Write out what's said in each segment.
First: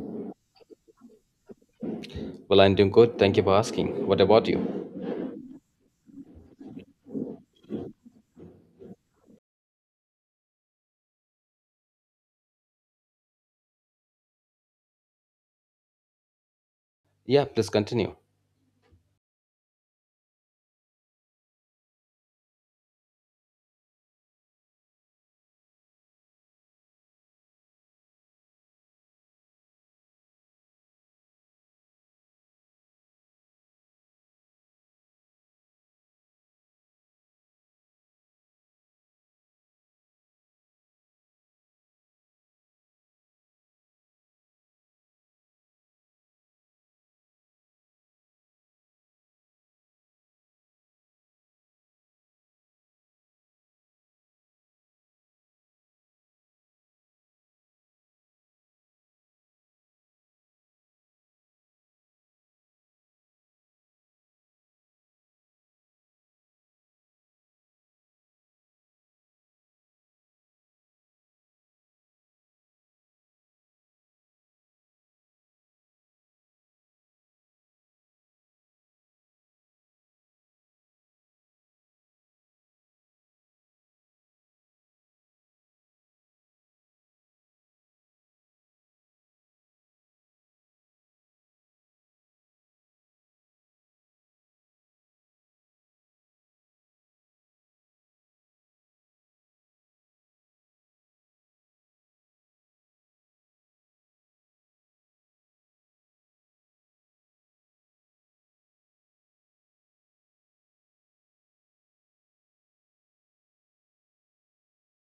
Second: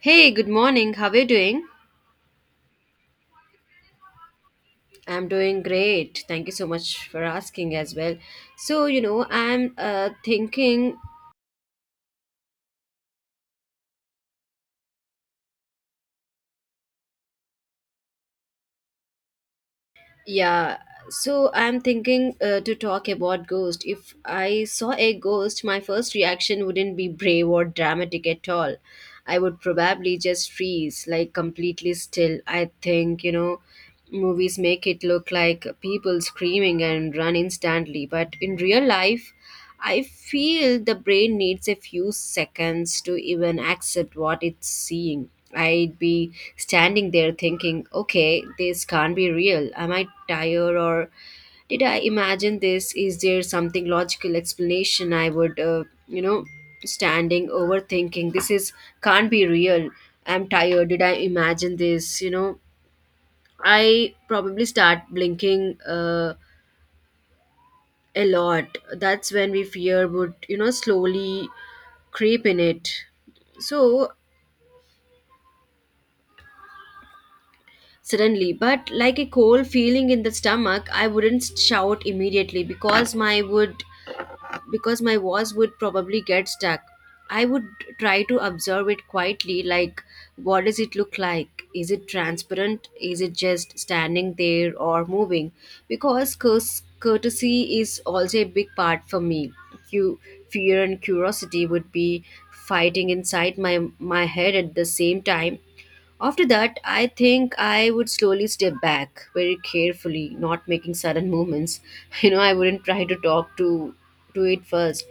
Hey, good morning. How are you doing? Well, I'm doing good. Thank you for asking. What about you? I'm doing great. Thank you so much for asking as well. So, you know, I'm thinking Yeah, please continue. Yeah, so I'm thinking to talk about ghost. If I saw a ghost, my first reaction wouldn't be brave or dramatic at all. I would probably just freeze, like completely still. I think, movies make it look like people screaming and run instantly, but in real life, I feel the brain needs a few seconds to even accept what it's seeing. I'd be standing there thinking, okay, this can't be real. Am I tired or did I imagine this? Is there something logical explanation? I would, standing overthinking. This is can't be real. I'm tired. Did I imagine this? I probably start blinking a lot. That's when we fear would, slowly creep in it. So suddenly, but like a cold feeling in the stomach, I wouldn't shout immediately because my voice would probably get stuck. I would try to observe it quietly, like what does it look like? Is it transparent? Is it just standing there or moving? Because course, courtesy is also a big part for me. You, fear and curiosity would be fighting inside my head at the same time. After that, I think I would slowly step back very carefully, not making sudden movements. You know, I wouldn't try to talk to it first.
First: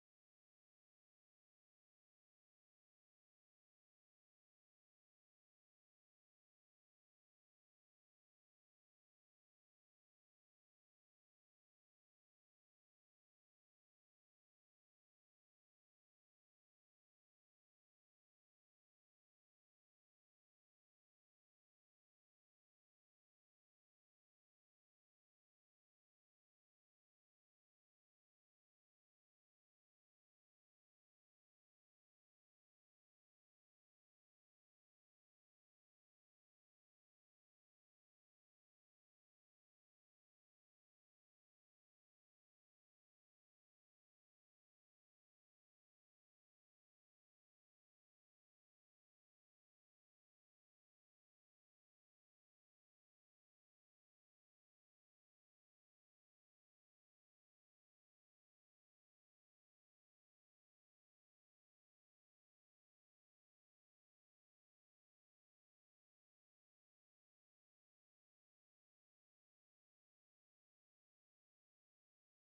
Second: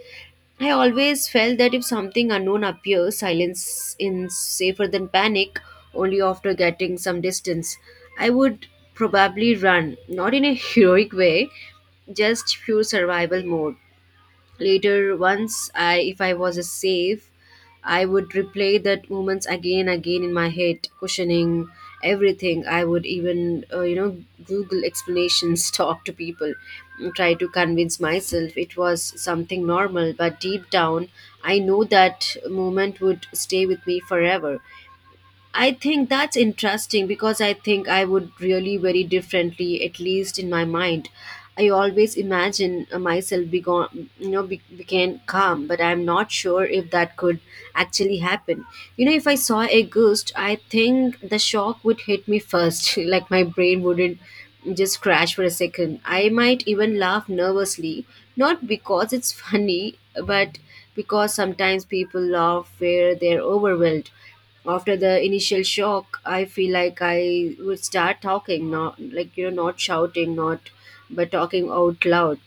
I always felt that if something unknown appears, silence is safer than panic. Only after getting some distance, I would probably run, not in a heroic way, just pure survival mode. Later, once I if I was safe, I would replay that moments again again in my head questioning everything. I would even google explanations, talk to people, try to convince myself it was something normal, but deep down I know that moment would stay with me forever. I think that's interesting because I think I would really very differently, at least in my mind. I always imagine myself be gone, became calm, but I'm not sure if that could actually happen. You know, if I saw a ghost, I think the shock would hit me first. Like my brain wouldn't just crash for a second. I might even laugh nervously, not because it's funny, but because sometimes people laugh where they're overwhelmed. After the initial shock, I feel like I would start talking, not like you know not shouting not but talking out loud,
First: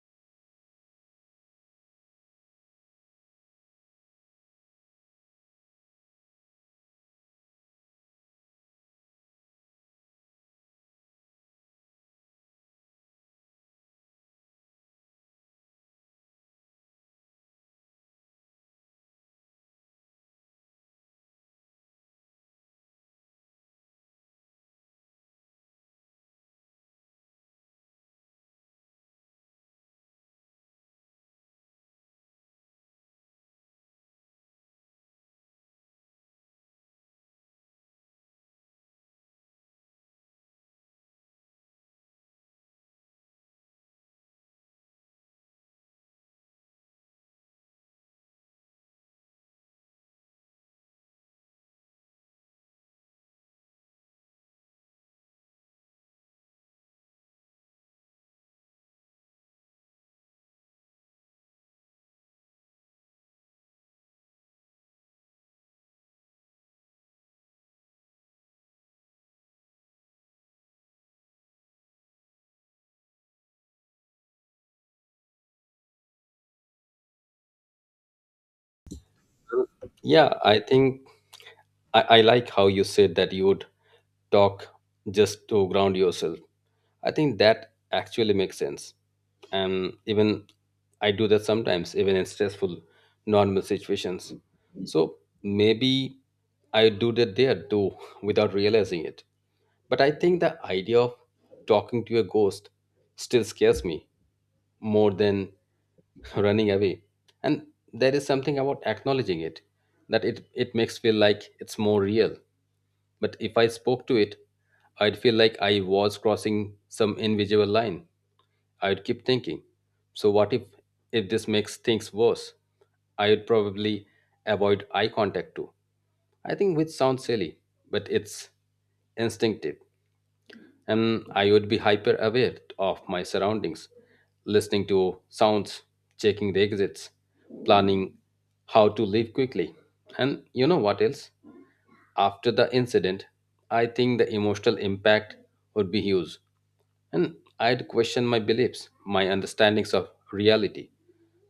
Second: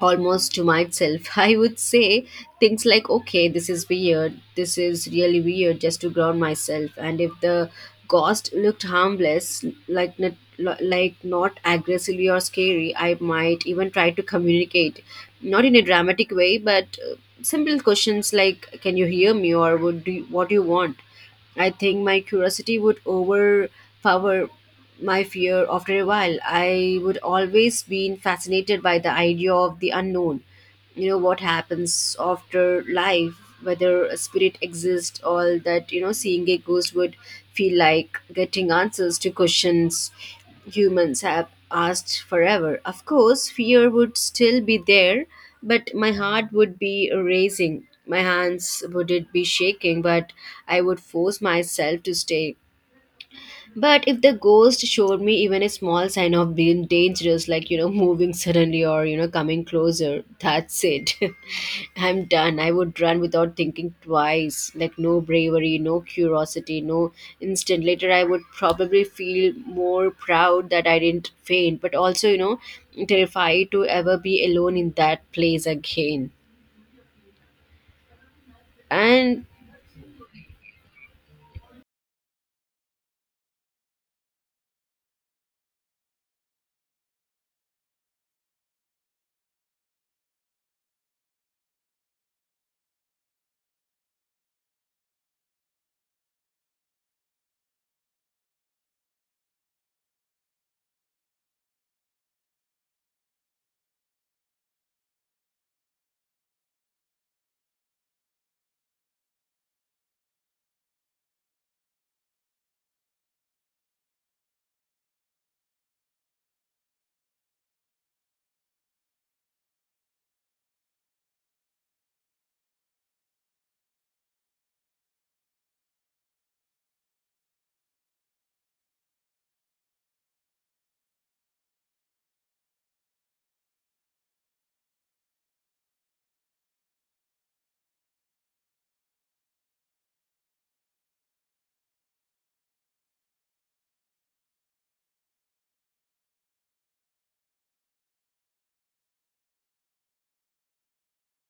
almost to myself. I would say things like, okay, this is weird. This is really weird, just to ground myself. And if the ghost looked harmless, like not aggressively or scary, I might even try to communicate, not in a dramatic way, but simple questions like, can you hear me or what do you want? I think my curiosity would overpower my fear. After a while, I would always been fascinated by the idea of the unknown, what happens after life, whether a spirit exists, all that. Seeing a ghost would feel like getting answers to questions humans have asked forever. Of course fear would still be there, but my heart would be racing, my hands would it be shaking, but I would force myself to stay. But if the ghost showed me even a small sign of being dangerous, like, moving suddenly or, coming closer, that's it. I'm done. I would run without thinking twice. Like, no bravery, no curiosity, no instant. Later, I would probably feel more proud that I didn't faint, but also, you know, terrified to ever be alone in that place again. And Yeah, I think I like how you said that you would talk just to ground yourself. I think that actually makes sense. And even I do that sometimes, even in stressful, normal situations. So maybe I do that there too without realizing it. But I think the idea of talking to a ghost still scares me more than running away, and there is something about acknowledging it that it makes feel like it's more real. But if I spoke to it, I'd feel like I was crossing some invisible line. I'd keep thinking, so what if, this makes things worse. I'd probably avoid eye contact too, I think, which sounds silly, but it's instinctive. And I would be hyper aware of my surroundings, listening to sounds, checking the exits, planning how to leave quickly. And you know what else? After the incident, I think the emotional impact would be huge. And I'd question my beliefs, my understandings of reality.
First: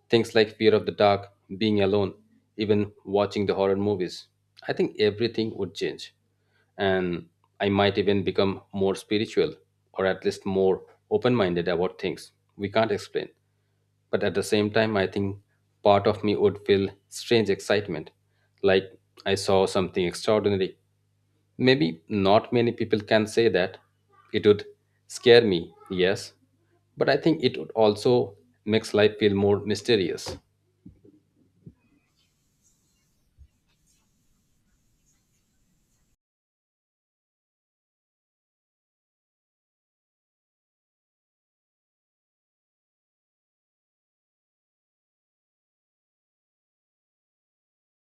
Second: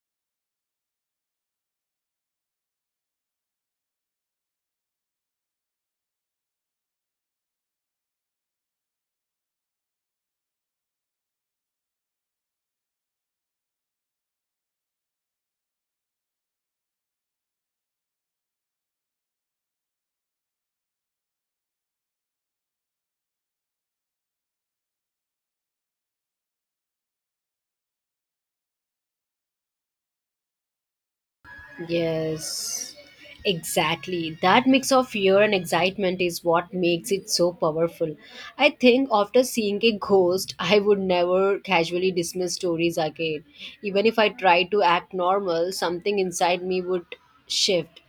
Things like fear of the dark, being alone, even watching the horror movies. I think everything would change. And I might even become more spiritual, or at least more open minded about things we can't explain. But at the same time, I think part of me would feel strange excitement, like I saw something extraordinary. Maybe not many people can say that. It would scare me, yes, but I think it would also makes life feel more mysterious. yes, exactly. That mix of fear and excitement is what makes it so powerful. I think after seeing a ghost, I would never casually dismiss stories again. Even if I tried to act normal, something inside me would shift.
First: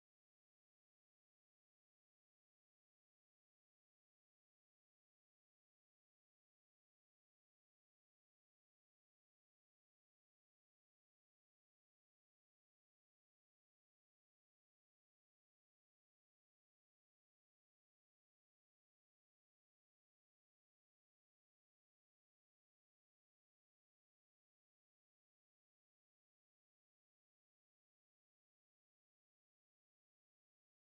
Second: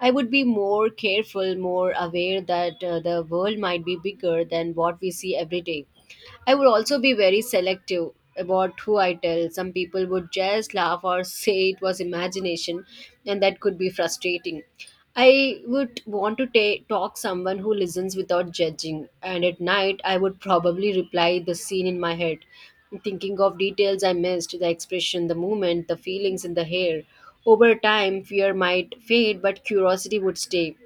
I would be more careful, more aware that the world might be bigger than what we see every day. I would also be very selective about who I tell. Some people would just laugh or say it was imagination, and that could be frustrating. I would want to talk someone who listens without judging, and at night I would probably reply the scene in my head, thinking of details I missed, the expression, the movement, the feelings in the hair. Over time, fear might fade, but curiosity would stay.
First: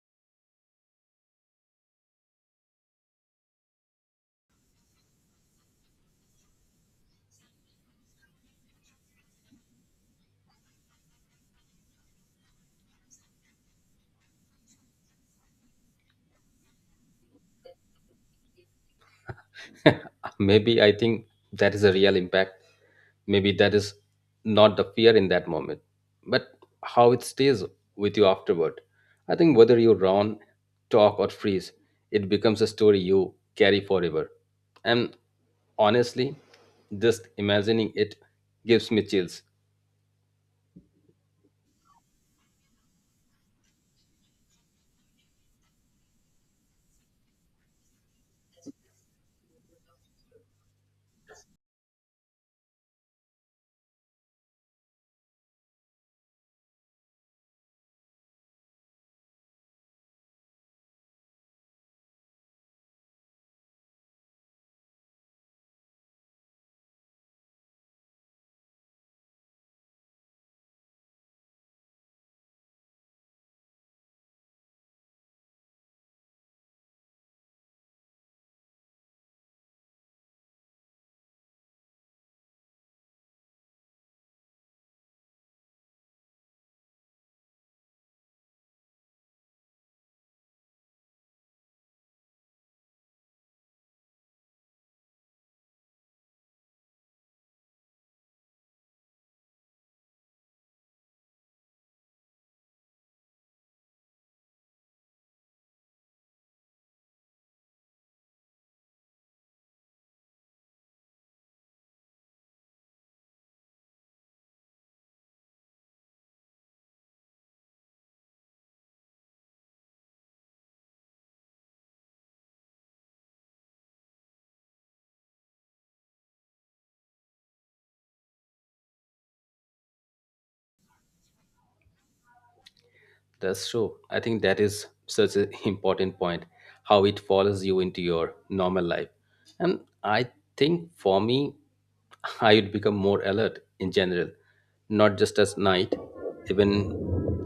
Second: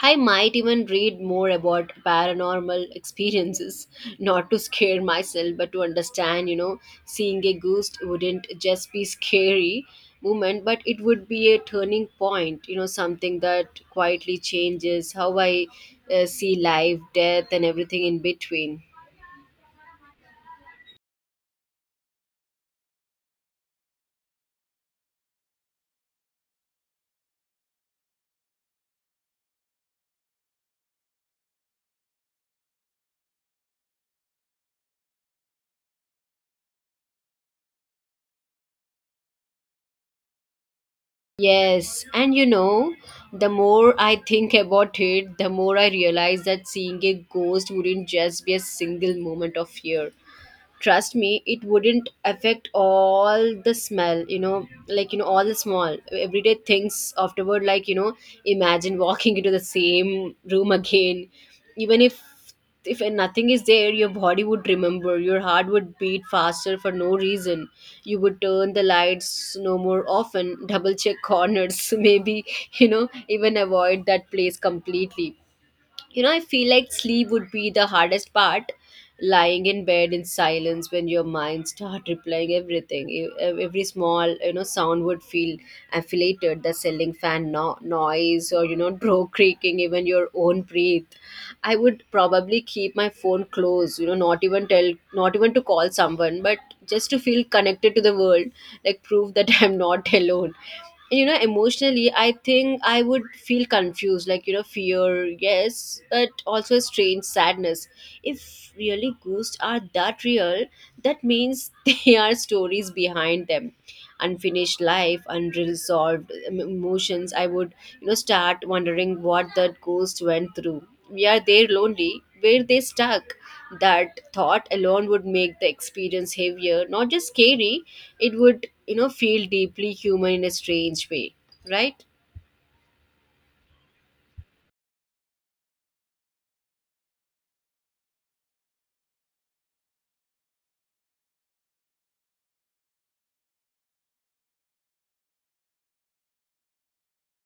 I might even read more about paranormal experiences, not to scare myself, but to understand. You know, seeing a ghost wouldn't just be scary moment, but it would be a turning point, you know, something that quietly changes how I see life, death, and everything in between. Maybe, I think that is a real impact. Maybe that is not the fear in that moment, but how it stays with you afterward. I think whether you run, talk, or freeze, it becomes a story you carry forever. And honestly, just imagining it gives me chills. Yes, and you know, the more I think about it, the more I realize that seeing a ghost wouldn't just be a single moment of fear. Trust me, it wouldn't affect all the smell, you know, all the small everyday things afterward. Like, imagine walking into the same room again. Even if nothing is there, your body would remember, your heart would beat faster for no reason. You would turn the lights no more often, double check corners. Maybe, you know, even avoid that place completely. You know, I feel like sleep would be the hardest part, lying in bed in silence when your mind start replaying everything. Every small, you know, sound would feel affiliated, the ceiling fan noise, or, you know, door creaking, even your own breath. I would probably keep my phone close, you know, not even to call someone, but just to feel connected to the world, like prove that I'm not alone. You know, emotionally, I think I would feel confused, like, you know, fear, yes, but also a strange sadness. If really ghosts are that real, that means they are stories behind them, unfinished life, unresolved emotions. I would, you know, start wondering what that ghost went through. Were they lonely, were they stuck? That thought alone would make the experience heavier, not just scary. It would, you know, feel deeply human in a strange way, right? That's true. I think that is such an important point, how it follows you into your normal life. And I think for me, I would become more alert in general, not just at night. Even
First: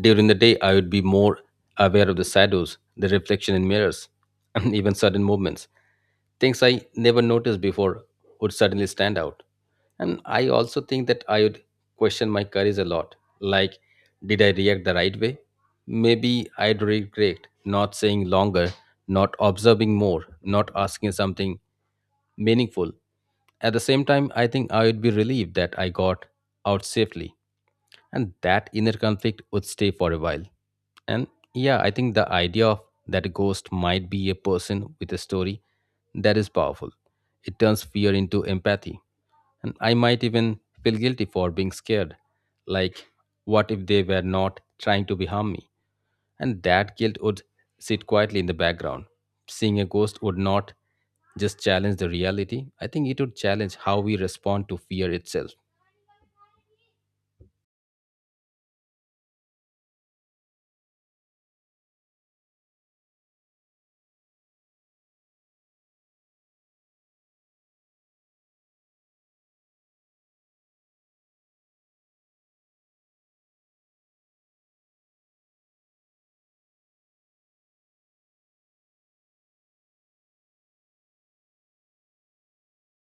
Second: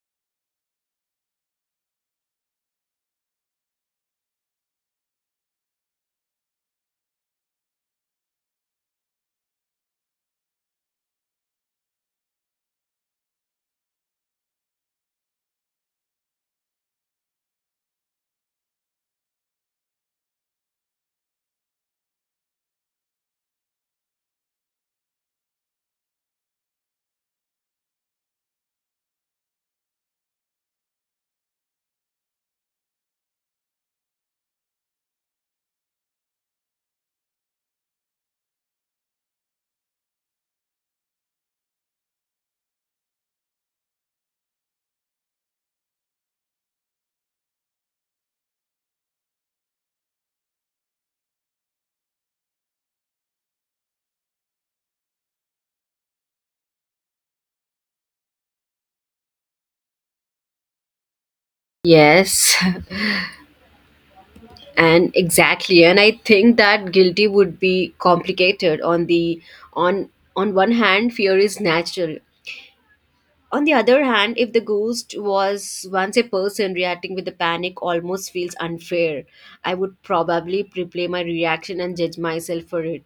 during the day, I would be more aware of the shadows, the reflection in mirrors, and even sudden movements. Things I never noticed before would suddenly stand out. And I also think that I would question my courage a lot. Like, did I react the right way? Maybe I'd regret not saying longer, not observing more, not asking something meaningful. At the same time, I think I would be relieved that I got out safely. And that inner conflict would stay for a while. And yeah, I think the idea of that a ghost might be a person with a story, that is powerful. It turns fear into empathy. And I might even feel guilty for being scared. Like, what if they were not trying to be harm me? And that guilt would sit quietly in the background. Seeing a ghost would not just challenge the reality. I think it would challenge how we respond to fear itself. Yes, and exactly. And I think that guilty would be complicated. On the on on one hand, fear is natural. On the other hand, if the ghost was once a person, reacting with the panic almost feels unfair. I would probably replay my reaction and judge myself for it.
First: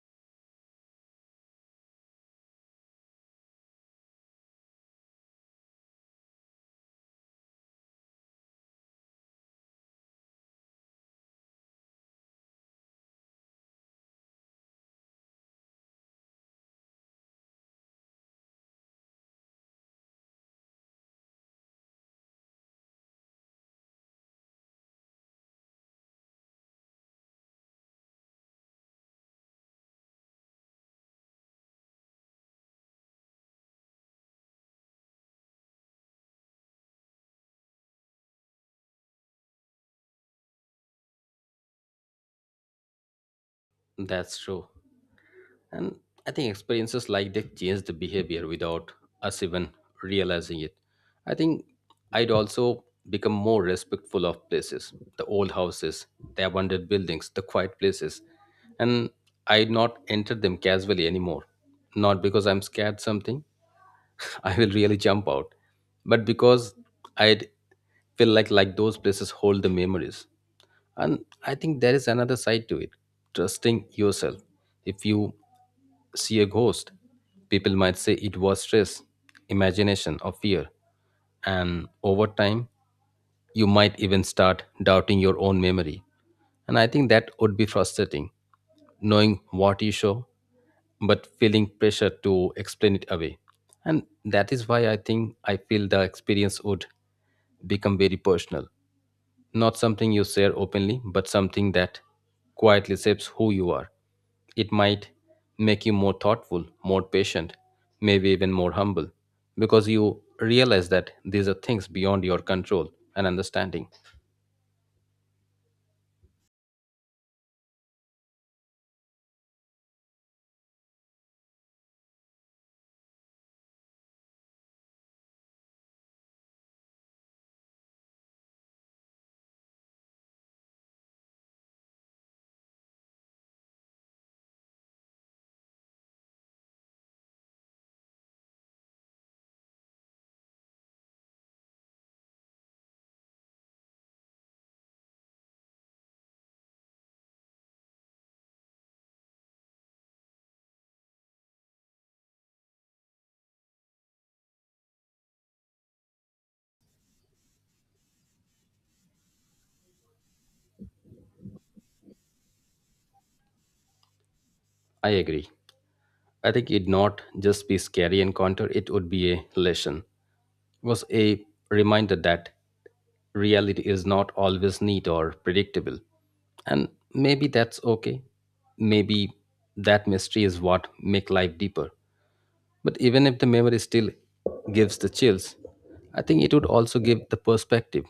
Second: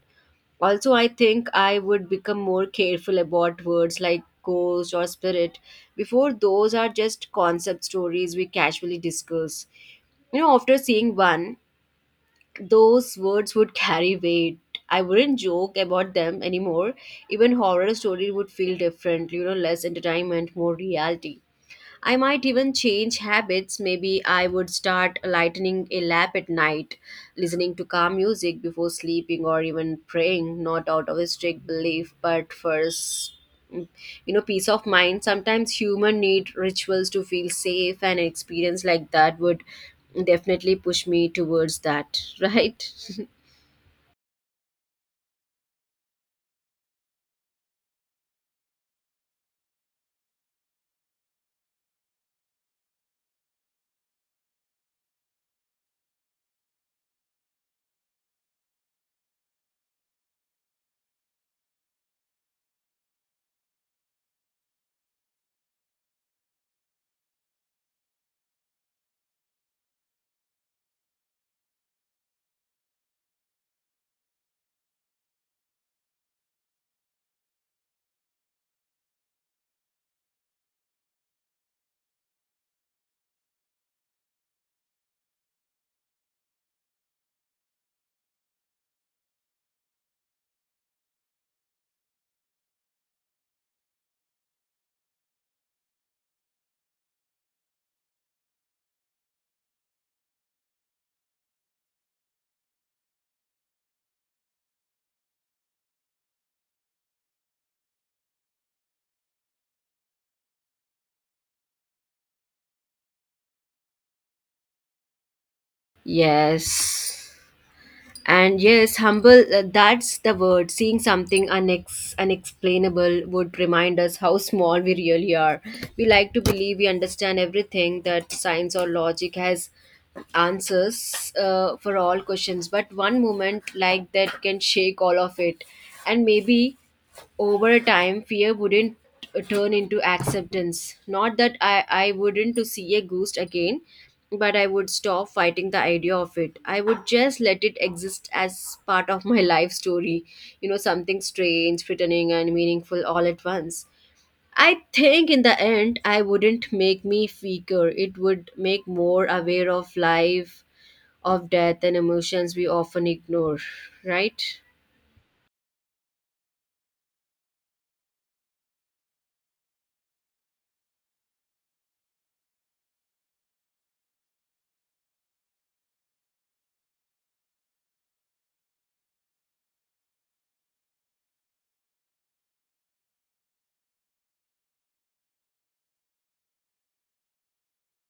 Also, I think I would become more careful about words like ghost or spirit. Before those are just concept stories we casually discuss. You know, after seeing one, those words would carry weight. I wouldn't joke about them anymore. Even horror story would feel different, you know, less entertainment, more reality. I might even change habits. Maybe I would start lightening a lap at night, listening to calm music before sleeping, or even praying, not out of a strict belief, but for you know, peace of mind. Sometimes human need rituals to feel safe, and an experience like that would definitely push me towards that. Right. That's true. And I think experiences like that change the behavior without us even realizing it. I think I'd also become more respectful of places, the old houses, the abandoned buildings, the quiet places. And I'd not enter them casually anymore. Not because I'm scared something, I will really jump out, but because I'd feel like those places hold the memories. And I think there is another side to it, trusting yourself. If you see a ghost, people might say it was stress, imagination, or fear. And over time, you might even start doubting your own memory. And I think that would be frustrating, knowing what you show, but feeling pressure to explain it away. And that is why I think I feel the experience would become very personal. Not something you share openly, but something that quietly shapes who you are. It might make you more thoughtful, more patient, maybe even more humble, because you realize that these are things beyond your control and understanding. Yes, and yes, humble, that's the word. Seeing something unexplainable would remind us how small we really are. We like to believe we understand everything, that science or logic has answers for all questions. But one moment like that can shake all of it. And maybe over time fear wouldn't turn into acceptance. Not that I wouldn't to see a ghost again, but I would stop fighting the idea of it. I would just let it exist as part of my life story, you know, something strange, threatening, and meaningful all at once. I think in the end, I wouldn't make me weaker, it would make more aware of life, of death, and emotions we often ignore, right? I agree. I think it'd not just be scary encounter, it would be a lesson. Was a reminder that reality is not always neat or predictable. And maybe that's okay. Maybe that mystery is what make life deeper. But even if the memory still gives the chills, I think it would also give the perspective.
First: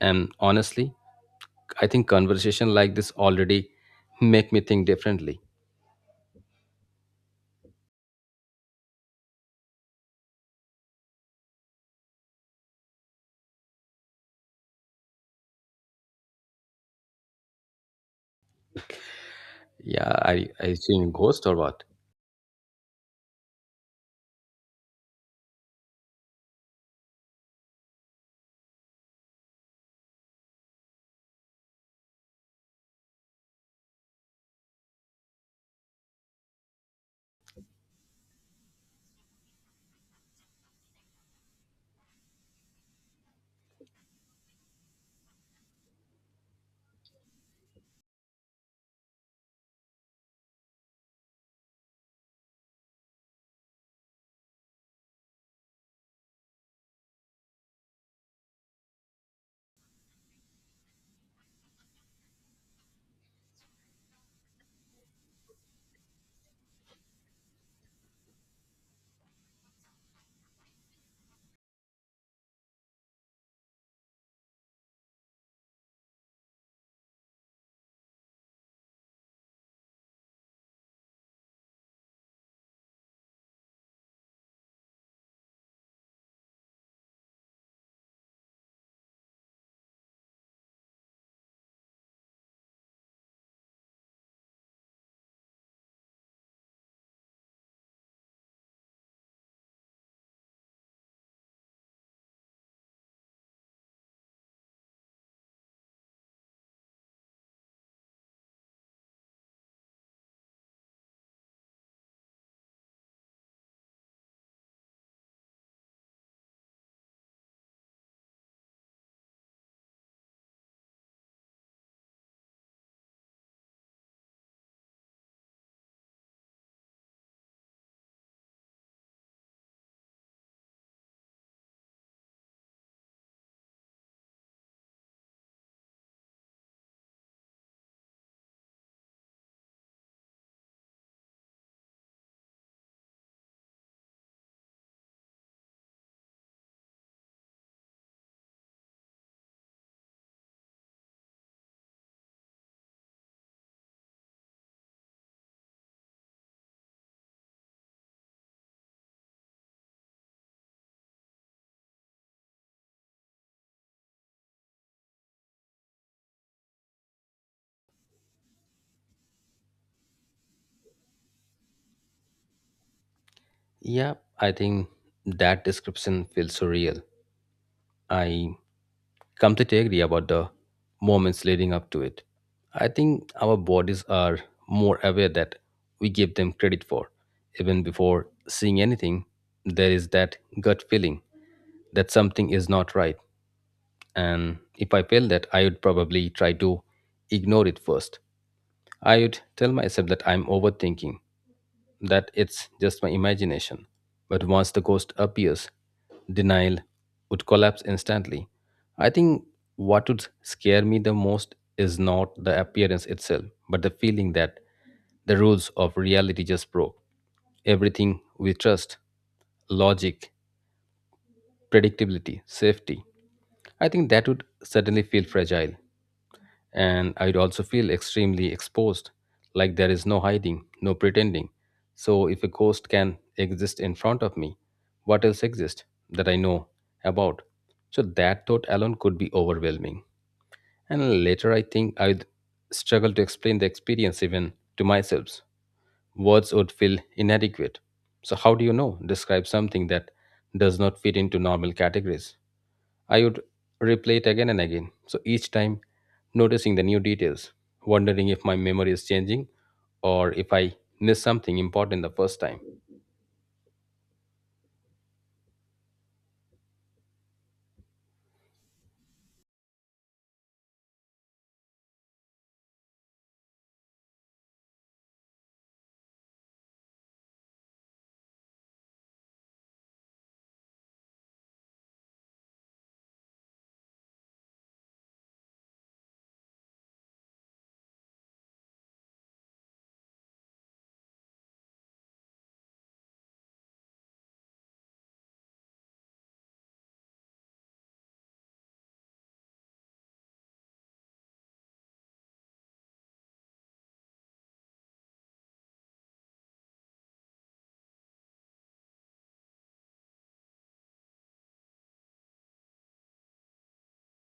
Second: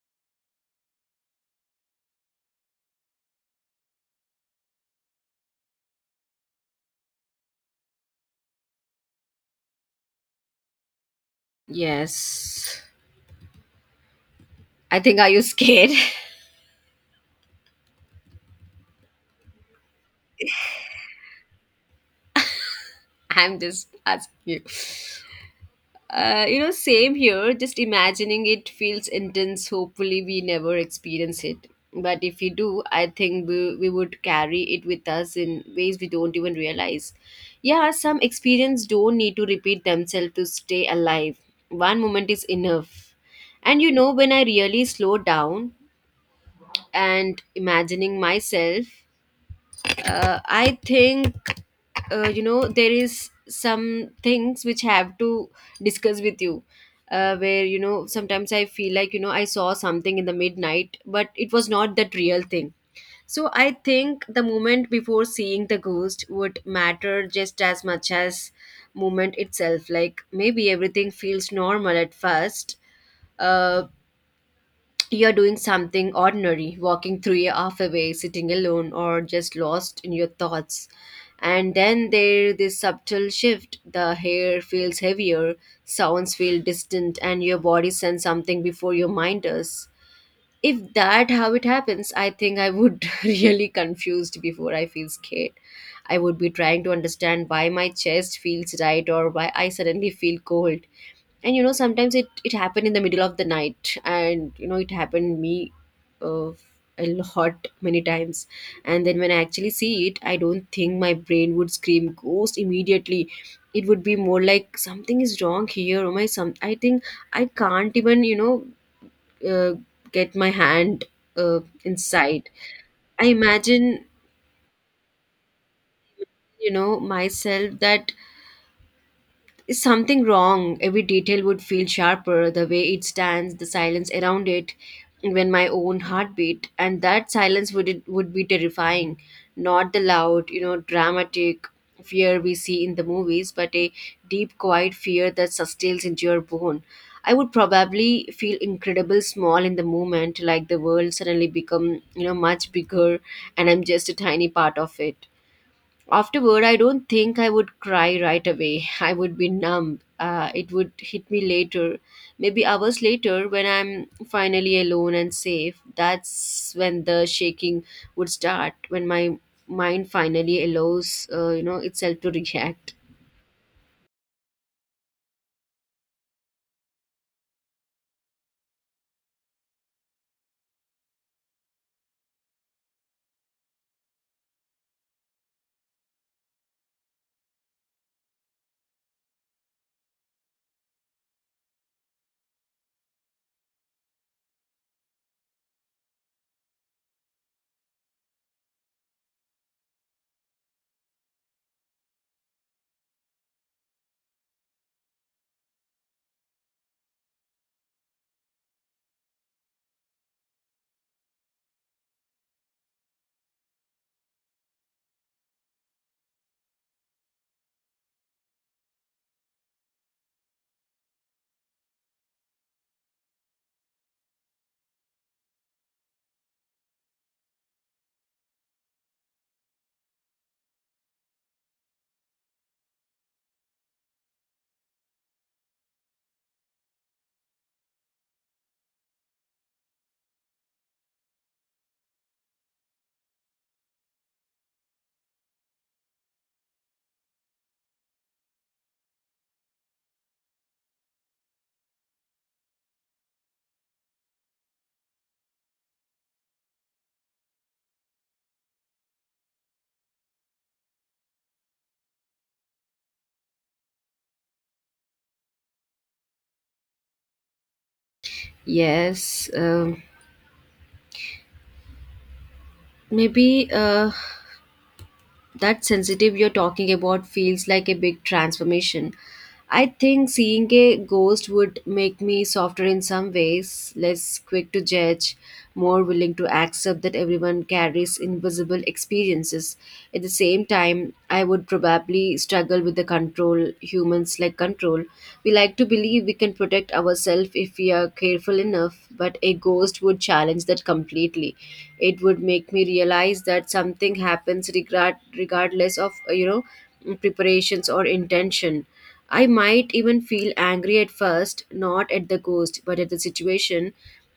And honestly, I think conversation like this already make me think differently. Yes. I think, are you scared? Yeah, I seeing ghost or what? I'm just asking you. You know, same here. Just imagining it feels intense. Hopefully, we never experience it. But if we do, I think we would carry it with us in ways we don't even realize. Yeah, some experience don't need to repeat themselves to stay alive. One moment is enough. And you know, when I really slow down and imagining myself, I think you know there is some things which have to discuss with you, where you know sometimes I feel like I saw something in the midnight but it was not that real thing. So I think the moment before seeing the ghost would matter just as much as moment itself. Like maybe everything feels normal at first. uh, you're doing something ordinary, walking three half away, sitting alone, or just lost in your thoughts. And then there this subtle shift. The hair feels heavier, sounds feel distant, and your body sends something before your mind does. If that how it happens, I think I would really confused before I feel scared. I would be trying to understand why my chest feels right or why I suddenly feel cold. And you know sometimes it happened in the middle of the night, and you know it happened me, uh, a lot many times. And then when I actually see it, I don't think my brain would scream ghost immediately. It would be more like something is wrong here. Oh my some, I think I can't even, uh, get my hand, inside. I imagine, you know, myself that, is something wrong? Every detail would feel sharper, the way it stands, the silence around it, even my own heartbeat. And that silence would, it would be terrifying. Not the loud, you know, dramatic fear we see in the movies, but a deep, quiet fear that sustains into your bone. I would probably feel incredible small in the moment, like the world suddenly become, you know, much bigger and I'm just a tiny part of it. Afterward, I don't think I would cry right away. I would be numb. It would hit me later, maybe hours later when I'm finally alone and safe. That's when the shaking would start, when my mind finally allows itself to react. Yeah, I think that description feels so real. I completely agree about the moments leading up to it. I think our bodies are more aware that we give them credit for. Even before seeing anything, there is that gut feeling that something is not right. And if I feel that, I would probably try to ignore it first. I would tell myself that I'm overthinking, that it's just my imagination. But once the ghost appears, denial would collapse instantly. I think what would scare me the most is not the appearance itself, but the feeling that the rules of reality just broke. Everything we trust, logic, predictability, safety, I think that would suddenly feel fragile. And I'd also feel extremely exposed, like there is no hiding, no pretending. So, if a ghost can exist in front of me, what else exists that I know about? So, that thought alone could be overwhelming. And later, I think I'd struggle to explain the experience even to myself. Words would feel inadequate. So, how do you know? Describe something that does not fit into normal categories. I would replay it again and again. So each time, noticing the new details, wondering if my memory is changing or if I missed something important the first time. Yes, maybe. That sensitive you're talking about feels like a big transformation. I think seeing a ghost would make me softer in some ways, less quick to judge, more willing to accept that everyone carries invisible experiences. At the same time, I would probably we struggle with the control, humans like control. We like to believe we can protect ourselves if we are careful enough, but a ghost would challenge that completely. It would make me realize that something happens regardless of you know preparations or intention. I might even feel angry at first, not at the ghost, but at the situation.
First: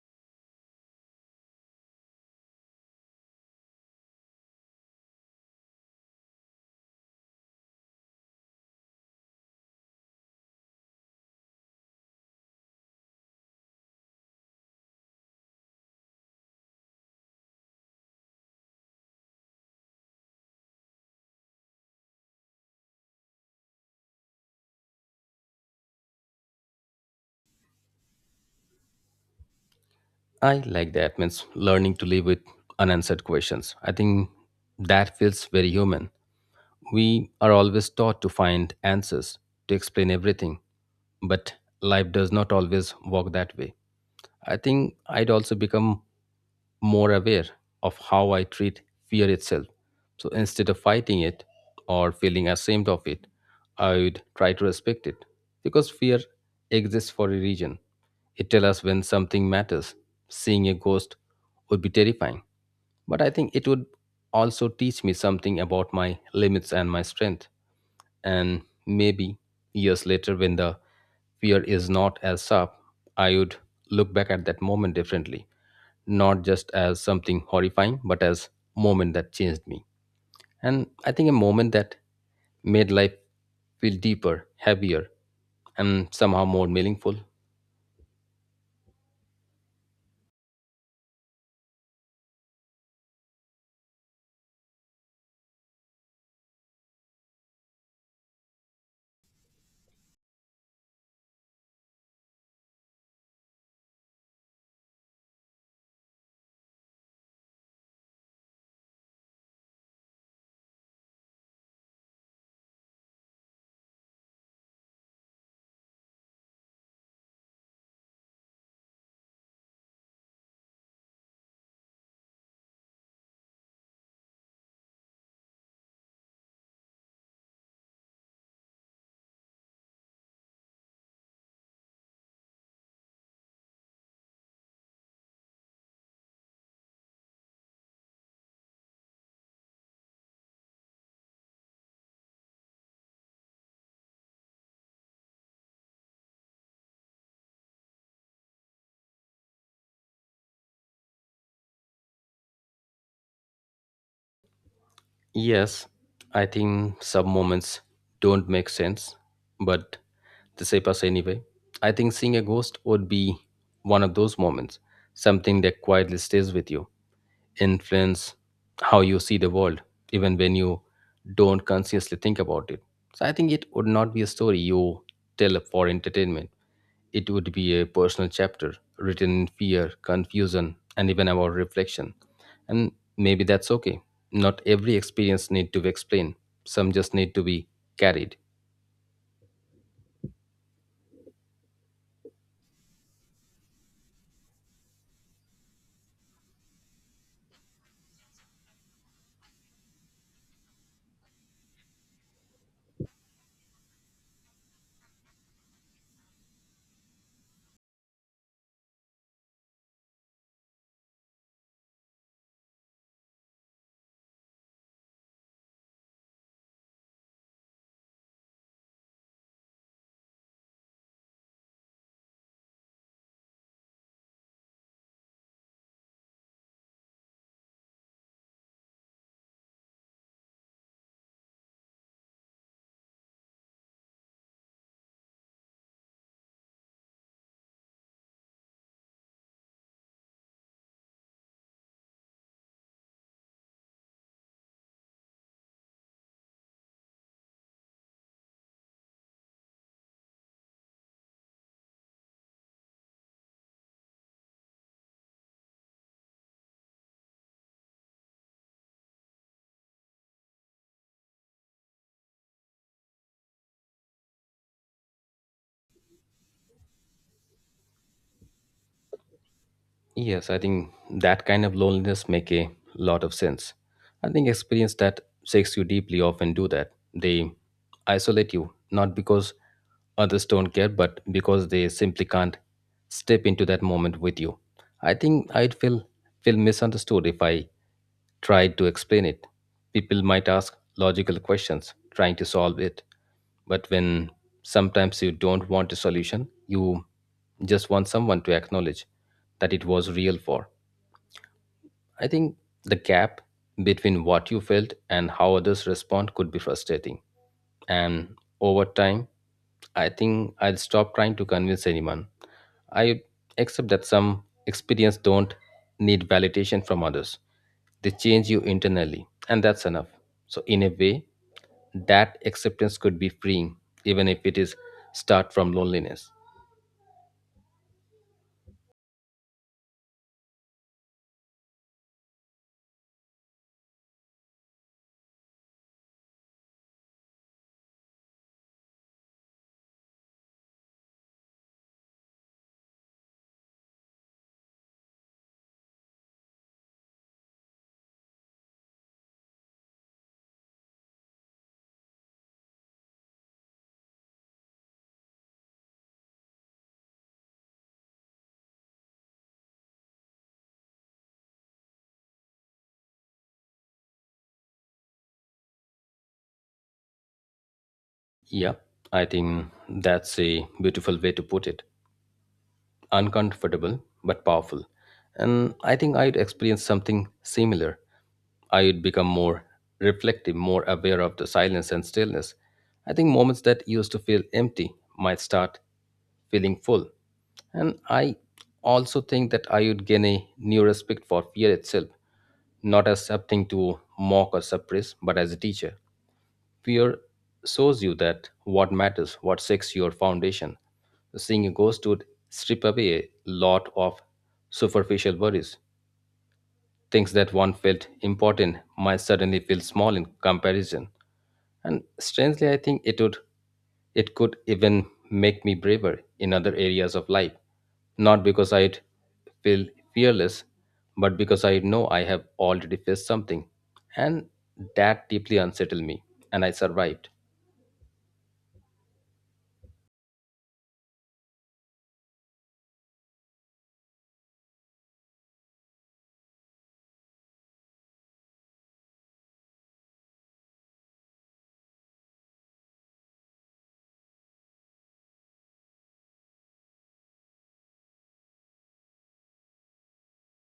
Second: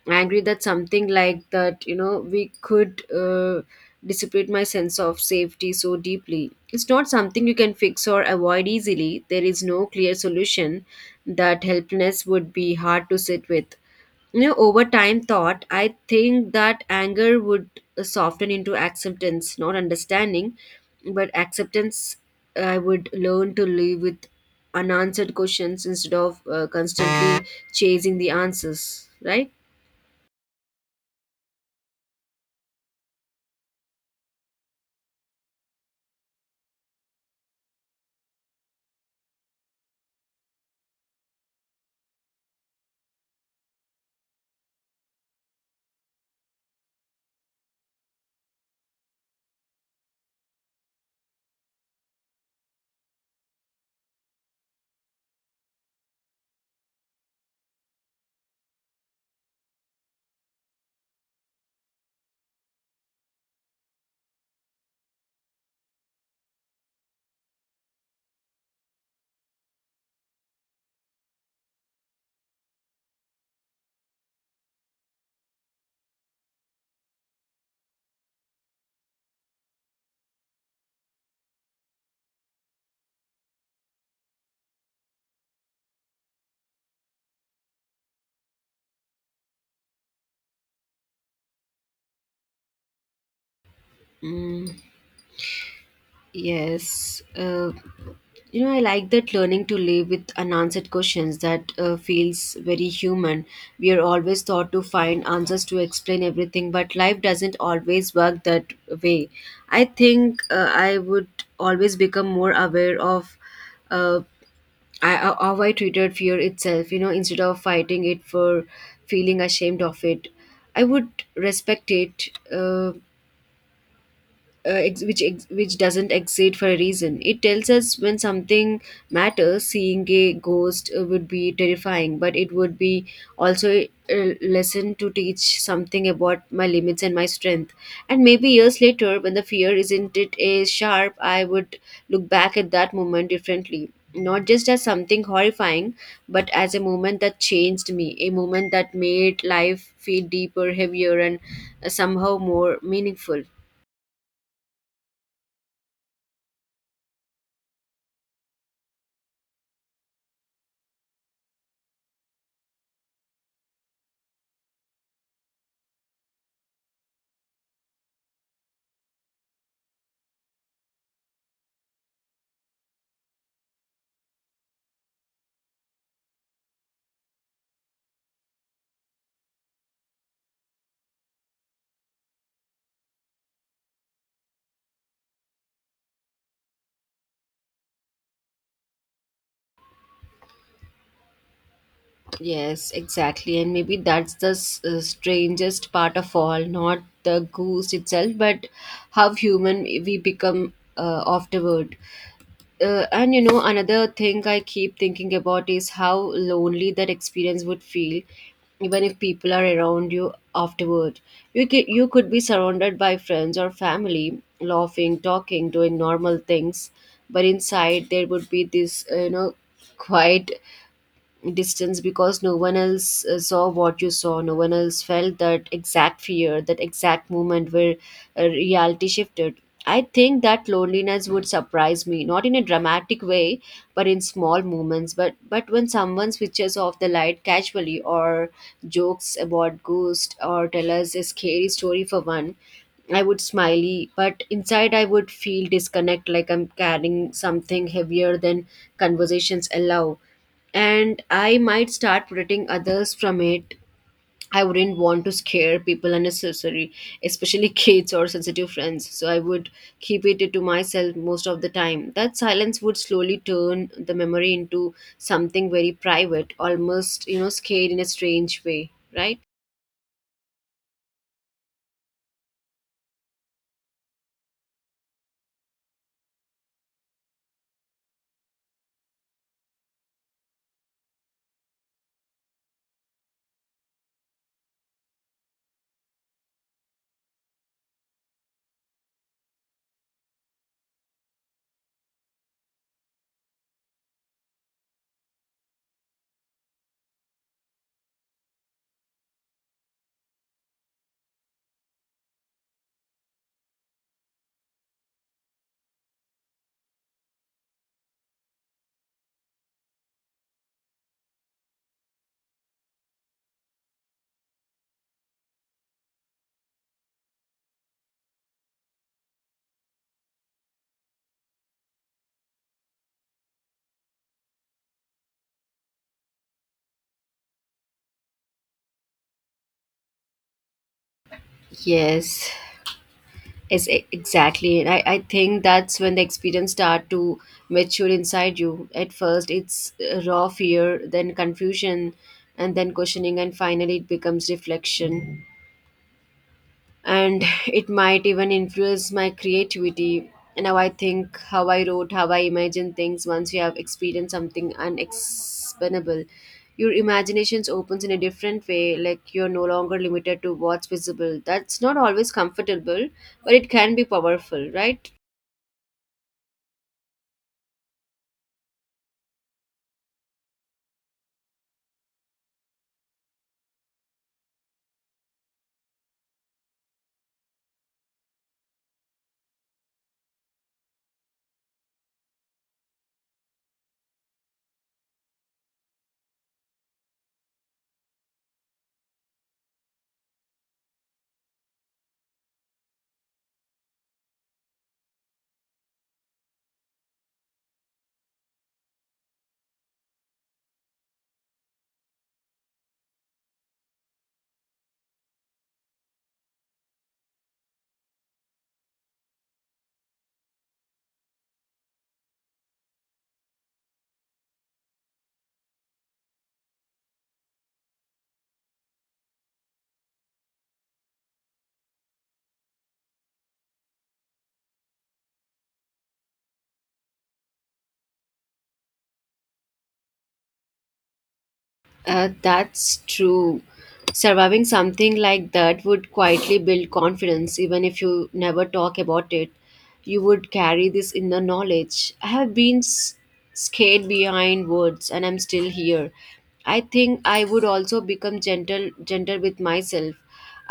Angry that something like that, you know, we could dissipate my sense of safety so deeply. It's not something you can fix or avoid easily. There is no clear solution. That helplessness would be hard to sit with. You know over time thought, I think that anger would soften into acceptance, not understanding but acceptance. I would learn to live with unanswered questions instead of constantly chasing the answers, right? I like that, means learning to live with unanswered questions. I think that feels very human. We are always taught to find answers, to explain everything, but life does not always work that way. I think I'd also become more aware of how I treat fear itself. So instead of fighting it or feeling ashamed of it, I would try to respect it. Because fear exists for a reason. It tells us when something matters. Seeing a ghost would be terrifying. But I think it would also teach me something about my limits and my strength. And maybe years later, when the fear is not as sharp, I would look back at that moment differently, not just as something horrifying, but as moment that changed me. And I think a moment that made life feel deeper, heavier, and somehow more meaningful. mm, yes, you know, I like that learning to live with unanswered questions that feels very human. We are always taught to find answers to explain everything, but life doesn't always work that way. I think I would always become more aware of, uh, how I treated fear itself, you know, instead of fighting it for feeling ashamed of it. I would respect it. Which doesn't exist for a reason. It tells us when something matters. Seeing a ghost would be terrifying, but it would be also a lesson to teach something about my limits and my strength. And maybe years later, when the fear isn't it as sharp, I would look back at that moment differently. Not just as something horrifying, but as a moment that changed me, a moment that made life feel deeper, heavier, and somehow more meaningful. Yes, I think some moments don't make sense, but they shape us anyway. I think seeing a ghost would be one of those moments, something that quietly stays with you, influence how you see the world, even when you don't consciously think about it. So I think it would not be a story you tell for entertainment. It would be a personal chapter written in fear, confusion, and even about reflection. And maybe that's okay. Not every experience need to be explained. Some just need to be carried. Yes, exactly. And maybe that's the strangest part of all, not the goose itself, but how human we become afterward. And you know, another thing I keep thinking about is how lonely that experience would feel, even if people are around you afterward. You could be surrounded by friends or family, laughing, talking, doing normal things, but inside there would be this, you know, quiet distance, because no one else saw what you saw, no one else felt that exact fear, that exact moment where reality shifted. I think that loneliness would surprise me, not in a dramatic way but in small moments, but when someone switches off the light casually, or jokes about ghosts, or tell us a scary story for one, I would smiley, but inside I would feel disconnect, like I'm carrying something heavier than conversations allow. And I might start protecting others from it. I wouldn't want to scare people unnecessarily, especially kids or sensitive friends. So I would keep it to myself most of the time. That silence would slowly turn the memory into something very private, almost, you know, scared in a strange way, right? Yes, I think that kind of loneliness make a lot of sense. I think experience that shakes you deeply often do that. They isolate you, not because others don't care, but because they simply can't step into that moment with you. I think I'd feel misunderstood if I tried to explain it. People might ask logical questions, trying to solve it. But when sometimes you don't want a solution, you just want someone to acknowledge that it was real for. I think the gap between what you felt and how others respond could be frustrating. And over time, I think I'll stop trying to convince anyone. I accept that some experience don't need validation from others. They change you internally, and that's enough. So in a way, that acceptance could be freeing, even if it is start from loneliness. Yes. Exactly. And I think that's when the experience start to mature inside you. At first, it's raw fear, then confusion, and then questioning, and finally it becomes reflection. And it might even influence my creativity and how I think, how I wrote, how I imagine things. Once you have experienced something unexplainable, your imaginations opens in a different way, like you're no longer limited to what's visible. That's not always comfortable, but it can be powerful, right? Yeah, I think that's a beautiful way to put it. Uncomfortable but powerful. And I think I'd experience something similar. I'd become more reflective, more aware of the silence and stillness. I think moments that used to feel empty might start feeling full. And I also think that I would gain a new respect for fear itself, not as something to mock or suppress, but as a teacher. Fear shows you that what matters, what sets your foundation. Seeing a ghost would strip away a lot of superficial worries. Things that one felt important might suddenly feel small in comparison. And strangely, I think it would, it could even make me braver in other areas of life. Not because I'd feel fearless, but because I know I have already faced something. And that deeply unsettled me, and I survived. That's true. Surviving something like that would quietly build confidence, even if you never talk about it. You would carry this inner knowledge. I have been scared behind words, and I'm still here. I think I would also become gentle, gentle with myself.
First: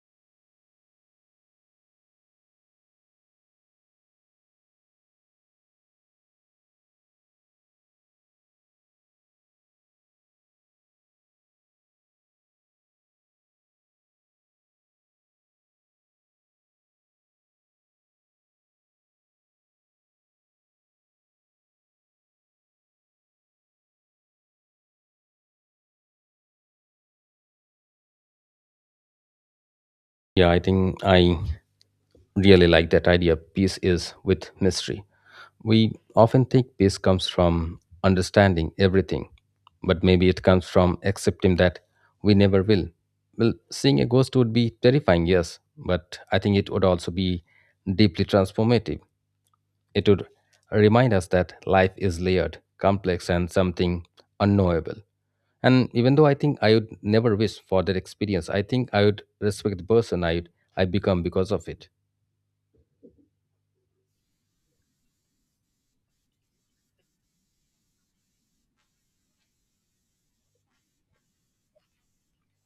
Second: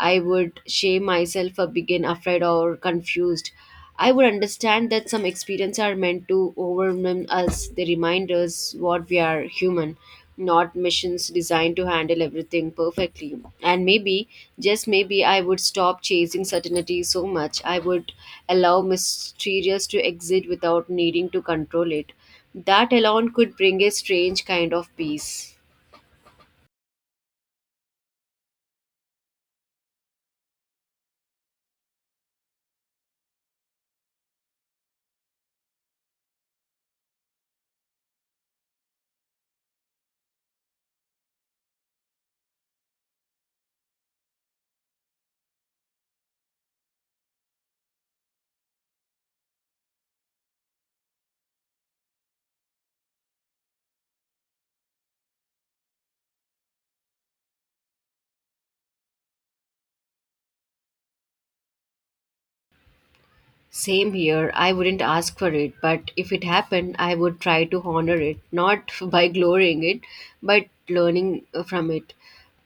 I would shame myself for being afraid or confused. I would understand that some experiences are meant to overwhelm us. They remind us what we are human, not machines designed to handle everything perfectly. And maybe, just maybe, I would stop chasing certainty so much. I would allow mysterious to exist without needing to control it. That alone could bring a strange kind of peace. Yeah, I think I really like that idea. Peace is with mystery. We often think peace comes from understanding everything, but maybe it comes from accepting that we never will. Well, seeing a ghost would be terrifying, yes, but I think it would also be deeply transformative. It would remind us that life is layered, complex, and something unknowable. And even though I think I would never wish for that experience, I think I would respect the person I become because of it. Same here. I wouldn't ask for it, but if it happened, I would try to honor it, not by glorying it, but learning from it.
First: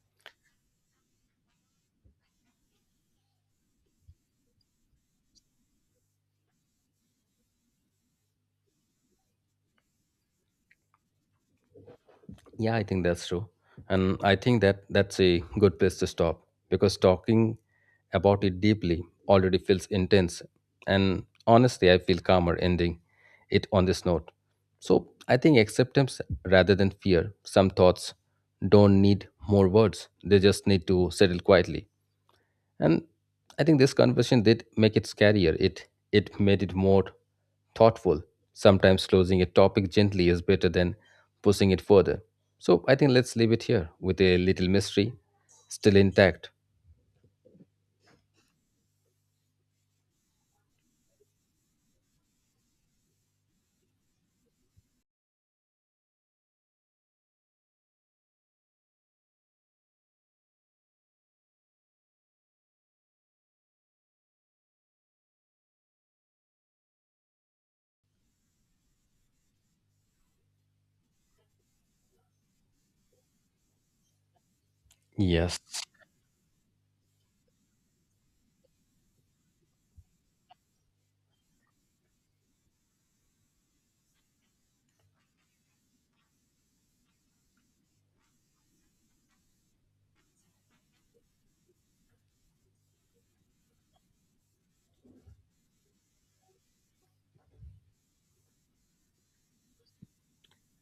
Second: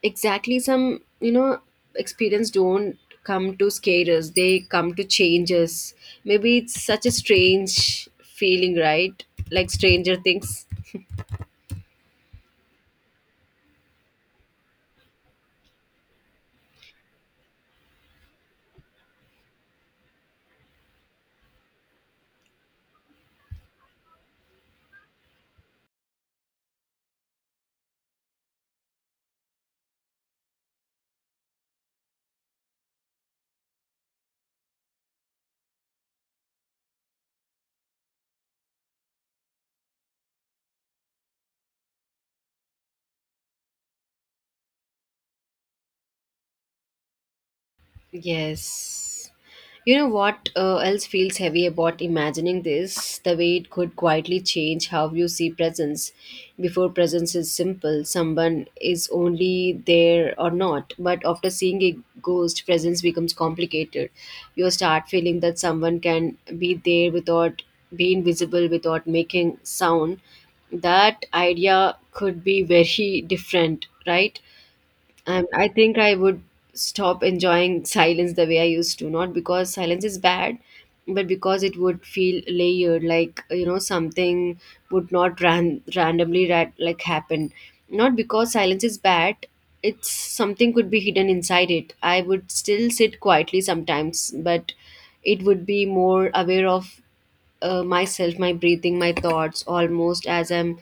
Exactly, some, you know, experience don't come to scare us, they come to change us. Maybe it's such a strange feeling, right? Like Stranger Things. Yeah, I think that's true. And I think that that's a good place to stop because talking about it deeply already feels intense. And honestly, I feel calmer ending it on this note. So I think acceptance rather than fear. Some thoughts don't need more words, they just need to settle quietly. And I think this conversation did make it scarier, it made it more thoughtful. Sometimes closing a topic gently is better than pushing it further. So I think let's leave it here with a little mystery still intact. Yes. You know what else feels heavy about imagining this? The way it could quietly change how you see presence. Before, presence is simple, someone is only there or not. But after seeing a ghost, presence becomes complicated. You start feeling that someone can be there without being visible, without making sound. That idea could be very different, right? And Yes, I think I would stop enjoying silence the way I used to, not because silence is bad, but because it would feel layered, like you know something would not like happen. Not because silence is bad, it's something could be hidden inside it. I would still sit quietly sometimes, but it would be more aware of, myself, my breathing, my thoughts, almost as I'm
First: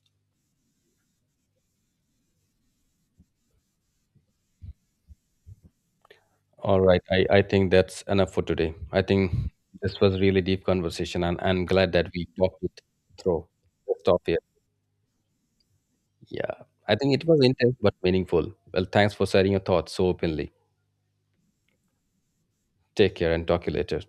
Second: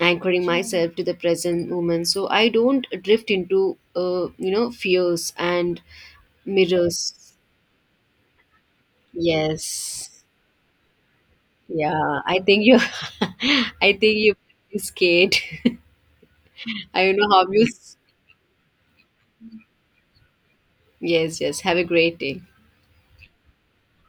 anchoring myself to the present moment. So I don't drift into, you know, fears and all right, mirrors. I think that's enough for today. I think this Yes. was really deep conversation and I'm glad that Yeah. we I talked think you, it through. I Let's think stop you here. scared. Yeah, I I think don't it know was how you. intense but meaningful. Well, thanks for sharing your thoughts so openly. Yes. Yes. Have a great day. Take care and talk to you later.